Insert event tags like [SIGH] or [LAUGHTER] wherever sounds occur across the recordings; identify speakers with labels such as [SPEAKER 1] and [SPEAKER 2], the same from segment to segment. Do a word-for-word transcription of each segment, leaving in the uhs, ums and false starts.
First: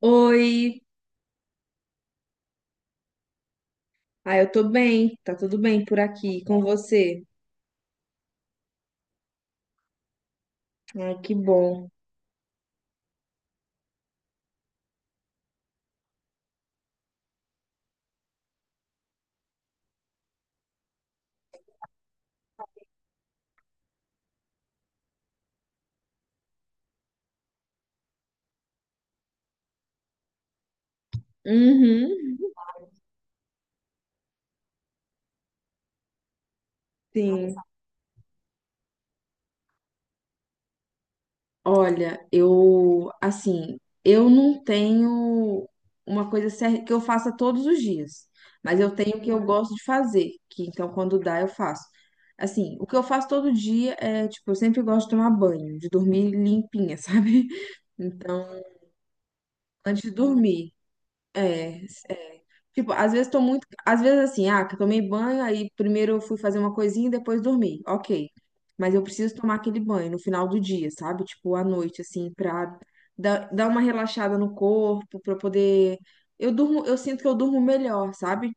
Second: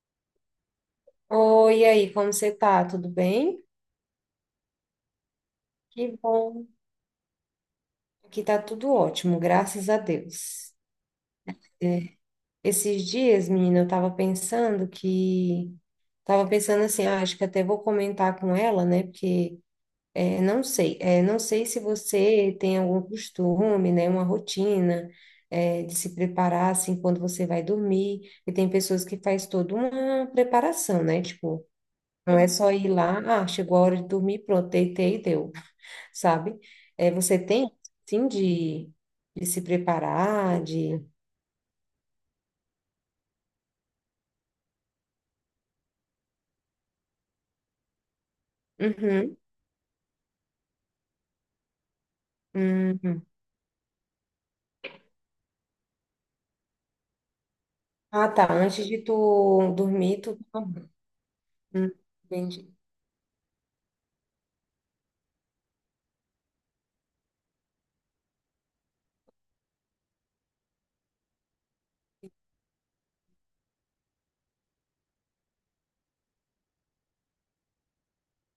[SPEAKER 1] Oi,
[SPEAKER 2] Oi, e aí, como você tá? Tudo bem?
[SPEAKER 1] ah, eu tô bem, tá tudo bem por
[SPEAKER 2] Que
[SPEAKER 1] aqui com
[SPEAKER 2] bom.
[SPEAKER 1] você?
[SPEAKER 2] Aqui tá tudo ótimo, graças a Deus.
[SPEAKER 1] Ai, que bom.
[SPEAKER 2] É, Esses dias, menina, eu tava pensando que... Tava pensando assim, ah, acho que até vou comentar com ela, né? Porque, é, não sei, é, não sei se você tem algum costume, né? Uma rotina, é, de se preparar, assim, quando você vai dormir. E tem pessoas que faz toda uma preparação, né? Tipo,
[SPEAKER 1] Uhum,
[SPEAKER 2] não é só ir lá, ah, chegou a hora de dormir, pronto, deitei e deu. Sabe? É, você
[SPEAKER 1] sim.
[SPEAKER 2] tem, sim, de, de se preparar, de...
[SPEAKER 1] Olha, eu, assim, eu não tenho uma coisa cer- que eu faça todos os dias, mas eu tenho o que
[SPEAKER 2] Uhum,
[SPEAKER 1] eu gosto de fazer, que então quando dá eu faço. Assim, o que eu
[SPEAKER 2] uhum.
[SPEAKER 1] faço todo dia é, tipo, eu sempre gosto de tomar banho, de dormir limpinha, [LAUGHS] sabe?
[SPEAKER 2] Ah,
[SPEAKER 1] Então,
[SPEAKER 2] tá, antes de tu
[SPEAKER 1] antes de
[SPEAKER 2] dormir, tu...
[SPEAKER 1] dormir. É,
[SPEAKER 2] Hum,
[SPEAKER 1] é.
[SPEAKER 2] entendi.
[SPEAKER 1] Tipo, às vezes tô muito. Às vezes assim, ah, que eu tomei banho, aí primeiro eu fui fazer uma coisinha e depois dormi. Ok. Mas eu preciso tomar aquele banho no final do dia, sabe? Tipo, à noite, assim, pra dar, dar uma relaxada no corpo, pra eu poder. Eu durmo, eu sinto que eu durmo melhor, sabe?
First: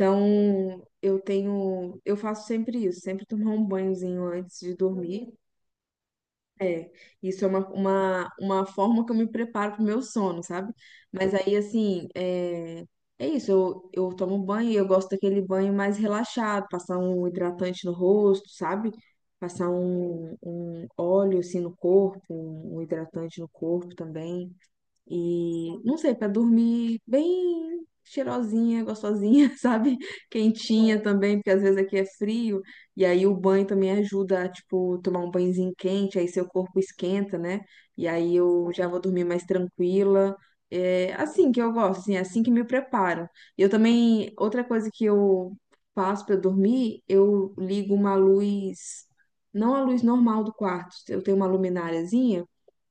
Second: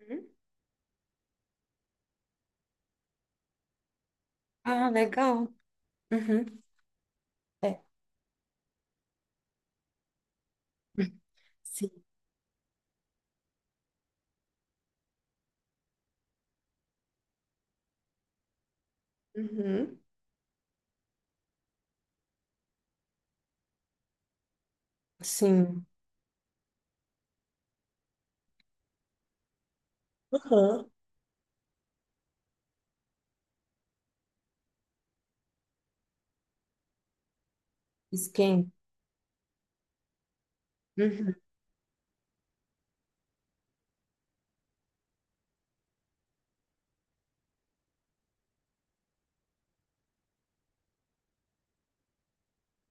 [SPEAKER 2] Uhum.
[SPEAKER 1] eu tenho. Eu faço sempre isso, sempre tomar um banhozinho antes de
[SPEAKER 2] Ah,
[SPEAKER 1] dormir.
[SPEAKER 2] legal. Uhum.
[SPEAKER 1] É, isso é uma,
[SPEAKER 2] É.
[SPEAKER 1] uma, uma forma que eu me preparo pro meu sono, sabe? Mas aí,
[SPEAKER 2] Sim.
[SPEAKER 1] assim, é, é isso, eu, eu tomo banho e eu gosto daquele banho mais relaxado, passar um hidratante no rosto, sabe? Passar
[SPEAKER 2] Uhum.
[SPEAKER 1] um, um óleo, assim, no corpo, um um hidratante no corpo também. E
[SPEAKER 2] Sim.
[SPEAKER 1] não sei, para dormir bem cheirosinha, gostosinha, [LAUGHS] sabe?
[SPEAKER 2] Aham.
[SPEAKER 1] Quentinha também, porque às vezes aqui é frio, e aí o banho também ajuda a, tipo, tomar um banhozinho quente, aí seu corpo esquenta, né? E aí eu
[SPEAKER 2] Esquenta.
[SPEAKER 1] já vou dormir mais tranquila. É
[SPEAKER 2] Uhum.
[SPEAKER 1] assim que eu gosto, assim, é assim que me preparo. E eu também, outra coisa que eu faço para dormir, eu ligo uma luz, não a luz normal do quarto, eu tenho uma lumináriazinha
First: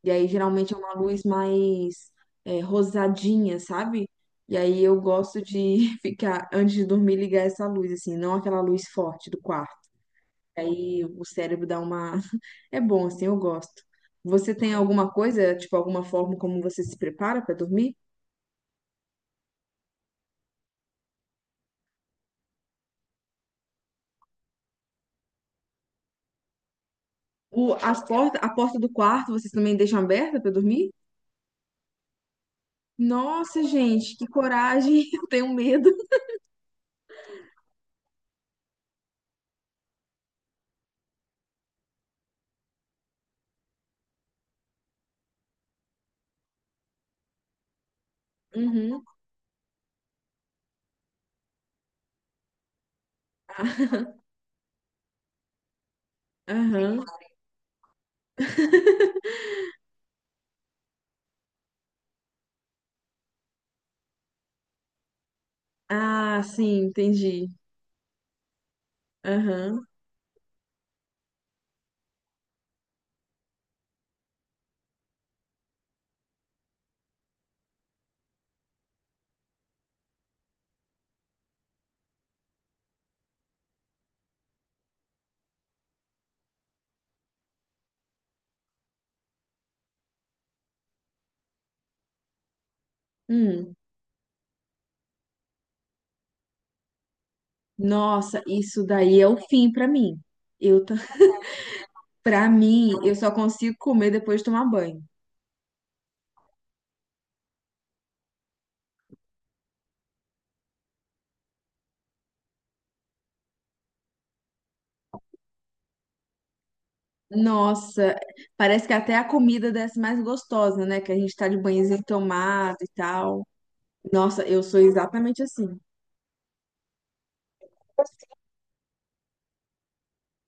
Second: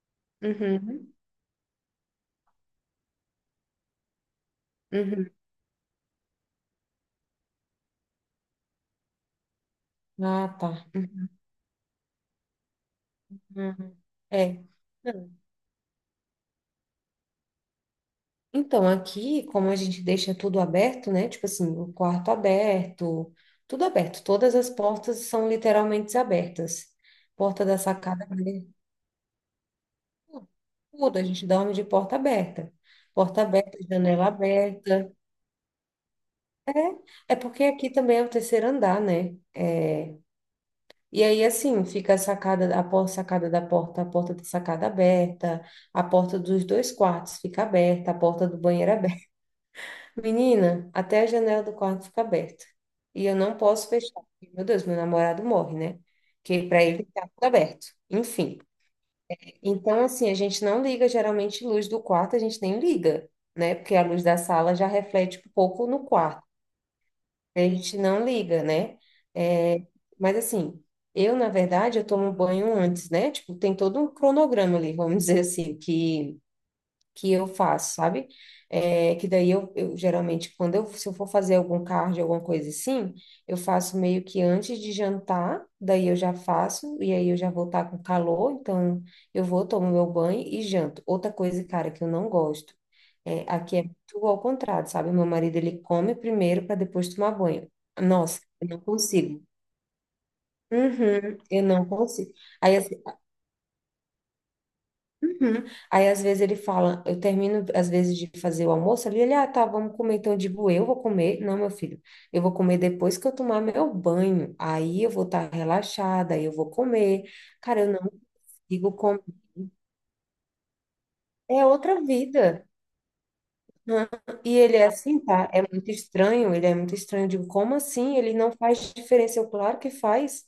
[SPEAKER 1] e aí geralmente é uma
[SPEAKER 2] Uhum.
[SPEAKER 1] luz mais é, rosadinha, sabe? E aí eu
[SPEAKER 2] Uhum.
[SPEAKER 1] gosto de [LAUGHS] ficar, antes de dormir, ligar essa luz, assim, não aquela luz forte do quarto.
[SPEAKER 2] Ah, tá.
[SPEAKER 1] Aí o cérebro dá uma. [LAUGHS] É bom, assim, eu gosto.
[SPEAKER 2] Uhum.
[SPEAKER 1] Você
[SPEAKER 2] É.
[SPEAKER 1] tem alguma coisa, tipo, alguma forma como você se prepara pra dormir?
[SPEAKER 2] Então, aqui, como a gente deixa tudo aberto, né? Tipo assim, o quarto aberto, tudo aberto. Todas as portas são literalmente abertas. Porta
[SPEAKER 1] O,
[SPEAKER 2] da
[SPEAKER 1] as
[SPEAKER 2] sacada,
[SPEAKER 1] porta, a
[SPEAKER 2] aberta,
[SPEAKER 1] porta do quarto vocês também deixam aberta pra dormir?
[SPEAKER 2] tudo. A gente dorme de porta aberta. Porta
[SPEAKER 1] Nossa,
[SPEAKER 2] aberta,
[SPEAKER 1] gente, que
[SPEAKER 2] janela
[SPEAKER 1] coragem!
[SPEAKER 2] aberta.
[SPEAKER 1] [LAUGHS] Eu tenho medo.
[SPEAKER 2] É, é porque aqui também é o terceiro andar, né? É, e aí, assim, fica a sacada, a porta, sacada da porta, a porta da sacada aberta, a porta dos dois quartos fica aberta, a porta do banheiro
[SPEAKER 1] Uhum.
[SPEAKER 2] aberta. Menina, até a janela do quarto fica aberta. E eu não posso fechar,
[SPEAKER 1] [LAUGHS]
[SPEAKER 2] porque, Meu Deus, meu namorado morre, né? Que para
[SPEAKER 1] Aham.
[SPEAKER 2] ele tá tudo aberto. Enfim. Então, assim, a gente não liga geralmente luz do quarto, a gente nem liga, né? Porque a luz da sala já reflete um pouco no
[SPEAKER 1] Ah,
[SPEAKER 2] quarto.
[SPEAKER 1] sim, entendi.
[SPEAKER 2] A gente não liga, né? É,
[SPEAKER 1] Aham.
[SPEAKER 2] mas assim, eu, na verdade, eu tomo banho antes, né? Tipo, tem todo um cronograma ali, vamos [LAUGHS] dizer assim, que que eu faço, sabe? É, que daí eu, eu geralmente, quando eu, se eu for fazer algum cardio, alguma coisa assim, eu faço meio que antes de jantar, daí eu já faço, e aí eu já vou estar com calor, então eu vou, tomo meu banho e janto. Outra coisa, cara, que eu não gosto, é,
[SPEAKER 1] Hum.
[SPEAKER 2] aqui é tudo ao contrário, sabe? Meu marido, ele come primeiro para depois tomar banho.
[SPEAKER 1] Nossa,
[SPEAKER 2] Nossa, eu não
[SPEAKER 1] isso daí é o
[SPEAKER 2] consigo.
[SPEAKER 1] fim pra mim. Eu, ta-
[SPEAKER 2] Uhum, eu não
[SPEAKER 1] [LAUGHS]
[SPEAKER 2] consigo.
[SPEAKER 1] pra
[SPEAKER 2] Aí,
[SPEAKER 1] mim, eu só consigo comer depois de tomar banho.
[SPEAKER 2] uhum. Aí às vezes ele fala, eu termino às vezes de fazer o almoço ali, ele, ah, tá, vamos comer. Então eu digo, eu vou comer. Não, meu filho, eu vou comer depois que eu tomar meu banho. Aí eu vou estar relaxada, aí eu vou comer. Cara, eu não
[SPEAKER 1] Nossa, parece
[SPEAKER 2] consigo
[SPEAKER 1] que até
[SPEAKER 2] comer.
[SPEAKER 1] a comida desce mais gostosa, né? Que a gente tá de
[SPEAKER 2] É outra
[SPEAKER 1] banhozinho
[SPEAKER 2] vida.
[SPEAKER 1] tomado e tal.
[SPEAKER 2] Hã?
[SPEAKER 1] Nossa,
[SPEAKER 2] E
[SPEAKER 1] eu
[SPEAKER 2] ele
[SPEAKER 1] sou
[SPEAKER 2] é assim,
[SPEAKER 1] exatamente
[SPEAKER 2] tá? É
[SPEAKER 1] assim.
[SPEAKER 2] muito estranho, ele é muito estranho. Eu digo, como assim? Ele não faz diferença. Eu, claro que faz.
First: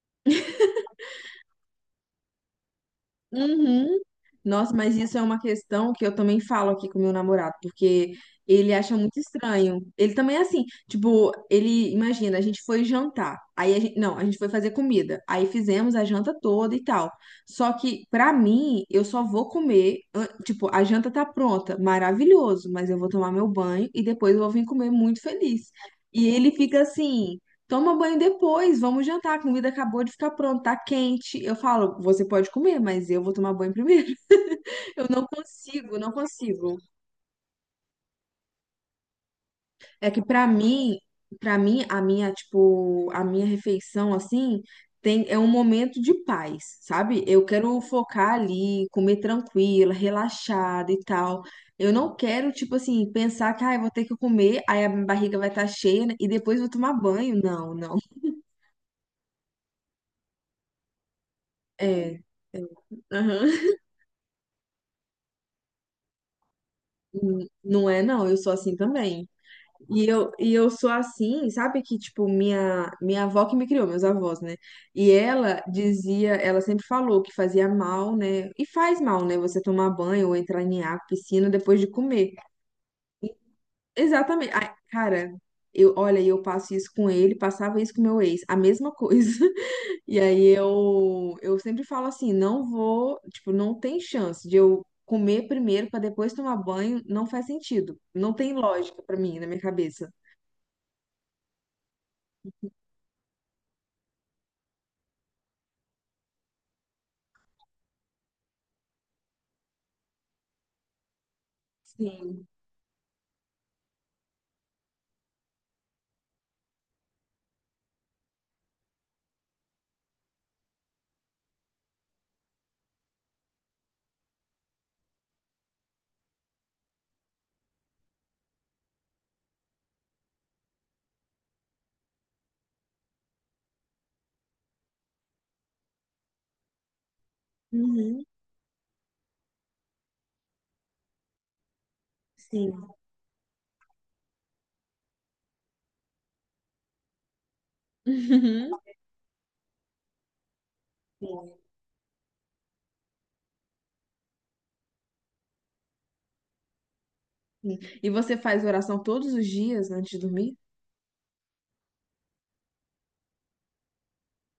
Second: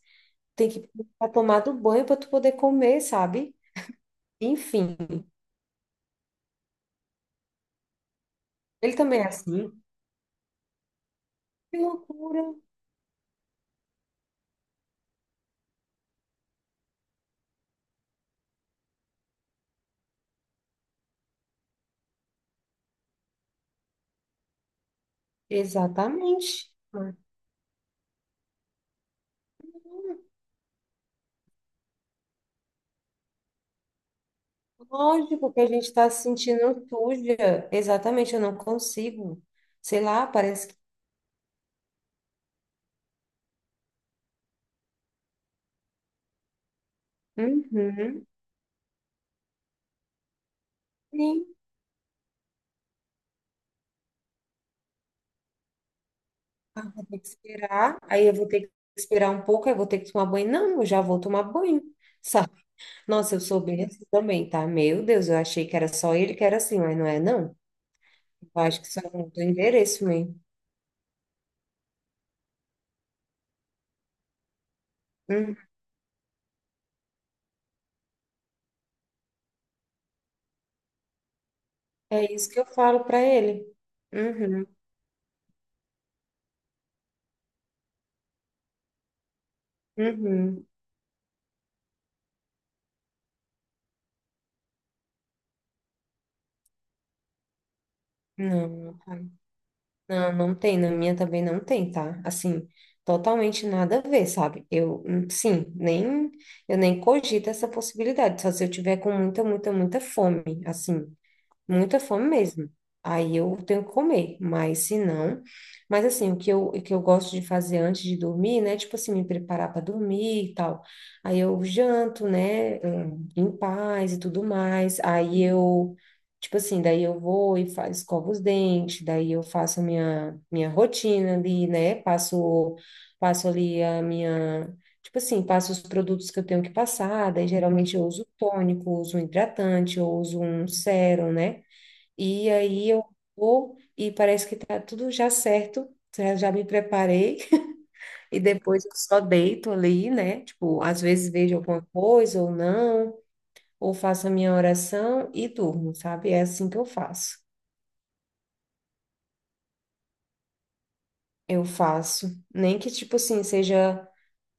[SPEAKER 2] Tem que tomar do banho para tu poder comer, sabe?
[SPEAKER 1] Uhum. Nossa,
[SPEAKER 2] Enfim,
[SPEAKER 1] mas isso é uma questão que eu também falo aqui com meu namorado, porque ele
[SPEAKER 2] ele
[SPEAKER 1] acha muito
[SPEAKER 2] também é assim.
[SPEAKER 1] estranho. Ele também é assim, tipo,
[SPEAKER 2] Que
[SPEAKER 1] ele imagina, a
[SPEAKER 2] loucura!
[SPEAKER 1] gente foi jantar, aí a gente, não, a gente foi fazer comida, aí fizemos a janta toda e tal. Só que pra mim, eu só vou comer, an- tipo, a janta tá pronta, maravilhoso, mas eu vou tomar meu banho e depois eu vou vir comer muito feliz. E ele
[SPEAKER 2] Exatamente.
[SPEAKER 1] fica assim, Toma banho depois, vamos jantar. A comida acabou de ficar pronta, tá quente. Eu falo, você pode comer, mas eu vou tomar banho primeiro. Eu não
[SPEAKER 2] Lógico que a gente
[SPEAKER 1] consigo,
[SPEAKER 2] está
[SPEAKER 1] não
[SPEAKER 2] se
[SPEAKER 1] consigo.
[SPEAKER 2] sentindo suja. Exatamente, eu não consigo. Sei
[SPEAKER 1] É que
[SPEAKER 2] lá,
[SPEAKER 1] pra
[SPEAKER 2] parece que.
[SPEAKER 1] mim, para mim a minha, tipo, a minha refeição assim, tem é um momento de paz, sabe? Eu quero
[SPEAKER 2] Uhum.
[SPEAKER 1] focar ali, comer tranquila, relaxada e tal.
[SPEAKER 2] Sim.
[SPEAKER 1] Eu não quero, tipo assim, pensar que ah, eu vou ter que comer, aí a minha barriga vai estar cheia né, e depois eu vou
[SPEAKER 2] Ah,
[SPEAKER 1] tomar
[SPEAKER 2] vou ter que
[SPEAKER 1] banho. Não, não.
[SPEAKER 2] esperar. Aí eu vou ter que esperar um pouco, aí eu vou ter que tomar banho. Não, eu já vou tomar banho. [LAUGHS]
[SPEAKER 1] É.
[SPEAKER 2] Sabe?
[SPEAKER 1] É.
[SPEAKER 2] Nossa, eu sou
[SPEAKER 1] Aham.
[SPEAKER 2] bem assim também, tá? Meu Deus, eu achei que era só ele que era assim, mas não é, não.
[SPEAKER 1] Não é, não. Eu sou
[SPEAKER 2] Eu
[SPEAKER 1] assim
[SPEAKER 2] acho que só
[SPEAKER 1] também.
[SPEAKER 2] mudou o endereço
[SPEAKER 1] E eu,
[SPEAKER 2] mesmo.
[SPEAKER 1] e eu sou assim, sabe que, tipo, minha, minha avó que me criou, meus avós, né? E
[SPEAKER 2] Uhum.
[SPEAKER 1] ela dizia, ela sempre falou que fazia mal, né? E faz mal, né? Você tomar banho ou entrar em água, piscina depois de comer.
[SPEAKER 2] É isso que eu falo para ele.
[SPEAKER 1] Exatamente.
[SPEAKER 2] Uhum.
[SPEAKER 1] Ai, cara, eu, olha, eu passo isso com ele, passava isso com meu ex, a mesma coisa. [LAUGHS] E aí
[SPEAKER 2] Uhum.
[SPEAKER 1] eu, eu sempre falo assim, não vou, tipo, não tem chance de eu comer primeiro para depois tomar banho, não faz sentido. Não tem
[SPEAKER 2] Não.
[SPEAKER 1] lógica para mim, na minha cabeça.
[SPEAKER 2] Não, não tem, na minha também não tem, tá? Assim, totalmente nada a ver, sabe? Eu, hum, sim, nem, eu nem cogito essa possibilidade, só se eu tiver com muita, muita, muita fome, assim muita fome
[SPEAKER 1] Sim.
[SPEAKER 2] mesmo. Aí eu tenho que comer, mas se não. Mas assim, o que eu, o que eu gosto de fazer antes de dormir, né? Tipo assim, me preparar para dormir e tal. Aí eu janto, né? hum, Em paz e tudo mais. Aí eu, tipo assim, daí eu vou e faço, escovo os dentes, daí eu faço a minha, minha rotina ali, né? Passo, passo ali a minha. Tipo assim, passo os produtos que eu tenho que passar, daí geralmente eu
[SPEAKER 1] Uhum.
[SPEAKER 2] uso tônico, uso um hidratante, eu uso um sérum, né? E aí
[SPEAKER 1] Sim,
[SPEAKER 2] eu vou e parece que tá tudo já certo, já já me preparei [LAUGHS] e
[SPEAKER 1] Uhum.
[SPEAKER 2] depois eu só deito ali, né? Tipo, às vezes vejo
[SPEAKER 1] sim,
[SPEAKER 2] alguma coisa ou não, ou faço a minha oração e durmo, sabe? É assim que eu faço.
[SPEAKER 1] sim. E você faz oração todos os dias antes de dormir?
[SPEAKER 2] Eu faço, nem que tipo assim seja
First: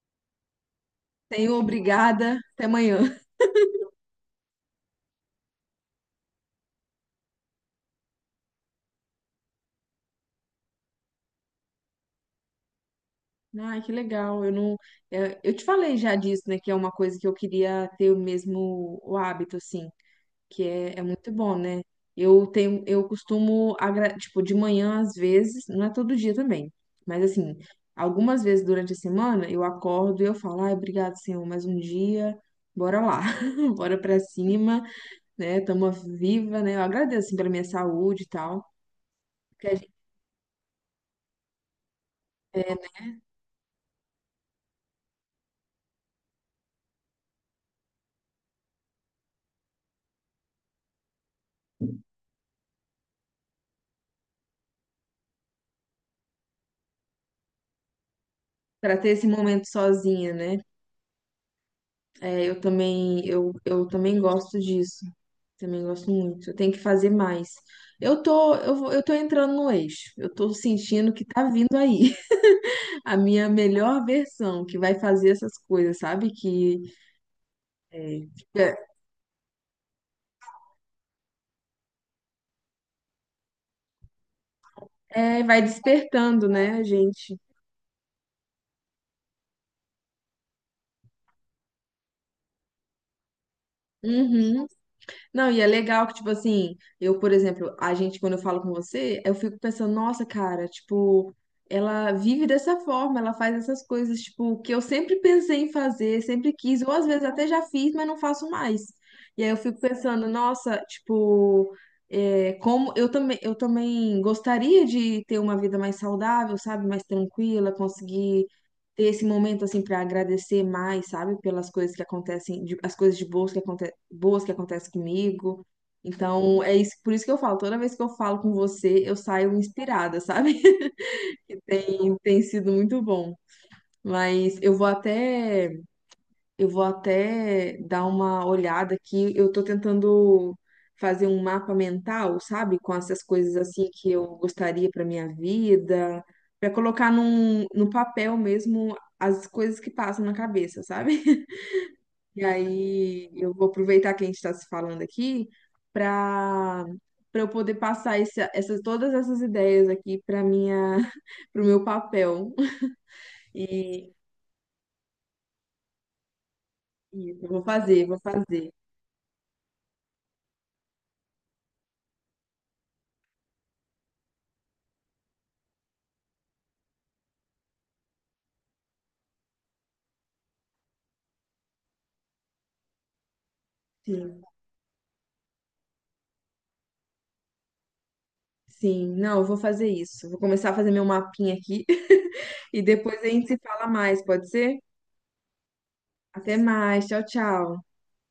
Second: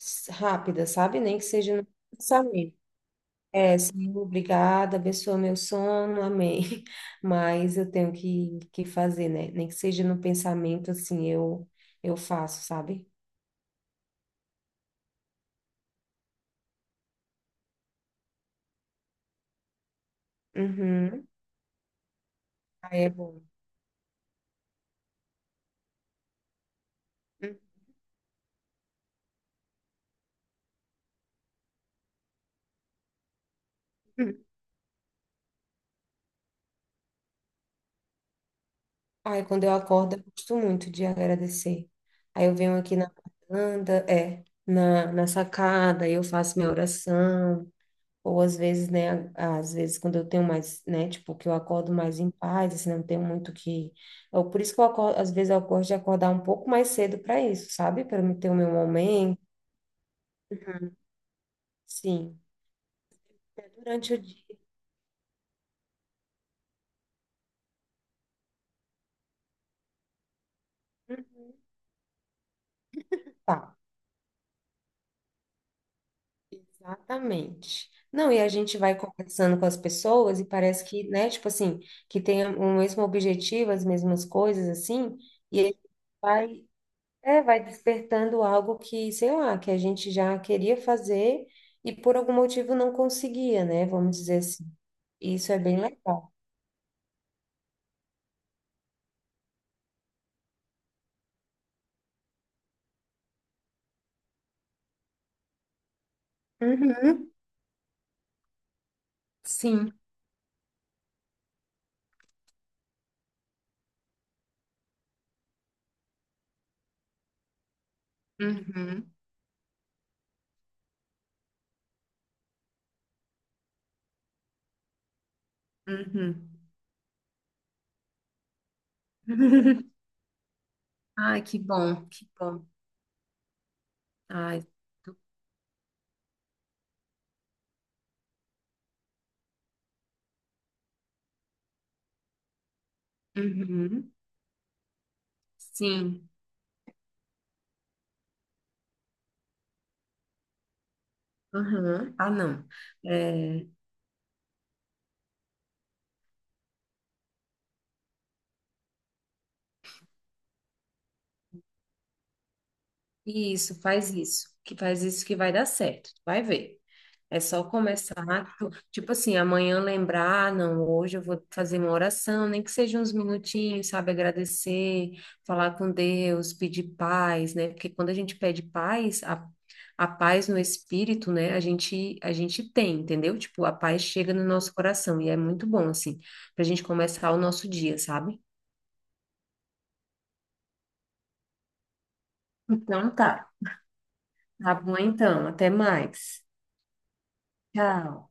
[SPEAKER 2] s- rápida, sabe? Nem que
[SPEAKER 1] Senhor,
[SPEAKER 2] seja no
[SPEAKER 1] obrigada, até
[SPEAKER 2] pensamento.
[SPEAKER 1] amanhã. [LAUGHS]
[SPEAKER 2] É, Senhor, obrigada, abençoa meu sono, amém. [LAUGHS] Mas eu tenho que, que fazer, né? Nem que seja no pensamento, assim, eu, eu faço, sabe?
[SPEAKER 1] Ai, que legal. Eu não, é, eu te falei já disso, né? Que é uma coisa que eu queria ter o mesmo o hábito, assim, que é, é
[SPEAKER 2] Uhum.
[SPEAKER 1] muito bom, né? Eu tenho,
[SPEAKER 2] Aí
[SPEAKER 1] eu
[SPEAKER 2] é bom.
[SPEAKER 1] costumo, agra- tipo, de manhã às vezes, não é todo dia também, mas assim, algumas vezes durante a semana eu acordo e eu falo, ai, obrigado, Senhor, mais um dia, bora lá, [LAUGHS] bora pra
[SPEAKER 2] Uhum.
[SPEAKER 1] cima. Né? Tamo viva, né? Eu agradeço, assim, pela minha saúde e tal.
[SPEAKER 2] Aí quando
[SPEAKER 1] Que
[SPEAKER 2] eu
[SPEAKER 1] a gente-
[SPEAKER 2] acordo, eu gosto muito de agradecer. Aí eu
[SPEAKER 1] é,
[SPEAKER 2] venho aqui na varanda, é, na, na sacada, aí eu faço minha oração. Ou às vezes, né, às vezes quando eu tenho mais, né, tipo, que eu acordo mais em paz, assim, não tenho muito que... Eu, por isso que eu acordo, às vezes eu gosto de acordar um pouco mais cedo para isso, sabe? Para eu ter o meu
[SPEAKER 1] pra ter esse
[SPEAKER 2] momento.
[SPEAKER 1] momento sozinha, né?
[SPEAKER 2] Sim.
[SPEAKER 1] É, eu também, eu,
[SPEAKER 2] É
[SPEAKER 1] eu
[SPEAKER 2] durante
[SPEAKER 1] também
[SPEAKER 2] o dia.
[SPEAKER 1] gosto disso. Também gosto muito. Eu tenho que fazer mais. Eu tô, eu, vou- eu tô entrando no eixo. Eu tô sentindo que tá
[SPEAKER 2] Uhum.
[SPEAKER 1] vindo aí [LAUGHS] a minha
[SPEAKER 2] Tá.
[SPEAKER 1] melhor versão, que vai fazer essas coisas, sabe? Que
[SPEAKER 2] Exatamente. Não, e a
[SPEAKER 1] é,
[SPEAKER 2] gente vai conversando com as pessoas e parece que, né, tipo assim, que tem o mesmo objetivo, as mesmas coisas, assim,
[SPEAKER 1] é, vai
[SPEAKER 2] e a
[SPEAKER 1] despertando,
[SPEAKER 2] vai,
[SPEAKER 1] né, a gente?
[SPEAKER 2] é, vai despertando algo que, sei lá, que a gente já queria fazer e por algum motivo não conseguia, né, vamos dizer assim.
[SPEAKER 1] Uhum. Não,
[SPEAKER 2] Isso é
[SPEAKER 1] e é
[SPEAKER 2] bem
[SPEAKER 1] legal que, tipo
[SPEAKER 2] legal.
[SPEAKER 1] assim, eu, por exemplo, a gente, quando eu falo com você, eu fico pensando, nossa, cara, tipo, ela vive dessa forma, ela faz essas coisas, tipo, que eu sempre pensei em fazer, sempre quis, ou às vezes
[SPEAKER 2] Uhum,
[SPEAKER 1] até já fiz, mas não faço mais. E aí eu fico
[SPEAKER 2] sim.
[SPEAKER 1] pensando, nossa, tipo, é, como eu também, eu também gostaria de ter uma vida mais saudável, sabe, mais tranquila, conseguir ter
[SPEAKER 2] Uhum,
[SPEAKER 1] esse momento assim para agradecer mais, sabe, pelas coisas que acontecem, de- as coisas de boas que aconte, boas que acontecem comigo.
[SPEAKER 2] uhum.
[SPEAKER 1] Então, é isso, por isso que eu falo, toda vez que eu falo com você, eu saio
[SPEAKER 2] [LAUGHS]
[SPEAKER 1] inspirada, sabe?
[SPEAKER 2] Ai, que
[SPEAKER 1] [LAUGHS]
[SPEAKER 2] bom,
[SPEAKER 1] Tem,
[SPEAKER 2] que
[SPEAKER 1] tem
[SPEAKER 2] bom.
[SPEAKER 1] sido muito bom. Mas
[SPEAKER 2] Ai,
[SPEAKER 1] eu vou até eu vou até dar uma olhada aqui. Eu tô tentando fazer um mapa mental, sabe? Com essas coisas assim que
[SPEAKER 2] uhum,
[SPEAKER 1] eu gostaria para minha vida,
[SPEAKER 2] sim.
[SPEAKER 1] para colocar num, no papel mesmo as coisas que passam na cabeça, sabe? [LAUGHS]
[SPEAKER 2] Aham. Ah,
[SPEAKER 1] E
[SPEAKER 2] não.
[SPEAKER 1] aí eu
[SPEAKER 2] É,
[SPEAKER 1] vou aproveitar que a gente está se falando aqui para para eu poder passar esse, essas todas essas ideias aqui para minha [LAUGHS] para o meu papel.
[SPEAKER 2] isso, faz
[SPEAKER 1] E,
[SPEAKER 2] isso. Que faz isso que vai dar certo. Tu vai ver.
[SPEAKER 1] e
[SPEAKER 2] É
[SPEAKER 1] eu vou
[SPEAKER 2] só
[SPEAKER 1] fazer,
[SPEAKER 2] começar.
[SPEAKER 1] vou
[SPEAKER 2] tu-
[SPEAKER 1] fazer.
[SPEAKER 2] Tipo assim, amanhã lembrar, "Ah, não, hoje eu vou fazer uma oração, nem que seja uns minutinhos, sabe? Agradecer, falar com Deus, pedir paz, né?" Porque quando a gente pede paz, a, a paz no espírito, né? A gente, a gente tem, entendeu? Tipo, a paz chega
[SPEAKER 1] Sim.
[SPEAKER 2] no nosso coração e é muito bom, assim, pra gente começar o nosso dia, sabe?
[SPEAKER 1] Sim, não, eu vou fazer isso. Vou começar a fazer meu mapinha aqui [LAUGHS] e
[SPEAKER 2] Então
[SPEAKER 1] depois a gente
[SPEAKER 2] tá.
[SPEAKER 1] se fala mais, pode
[SPEAKER 2] Tá
[SPEAKER 1] ser?
[SPEAKER 2] bom, então. Até mais.
[SPEAKER 1] Até mais, tchau, tchau.
[SPEAKER 2] Tchau.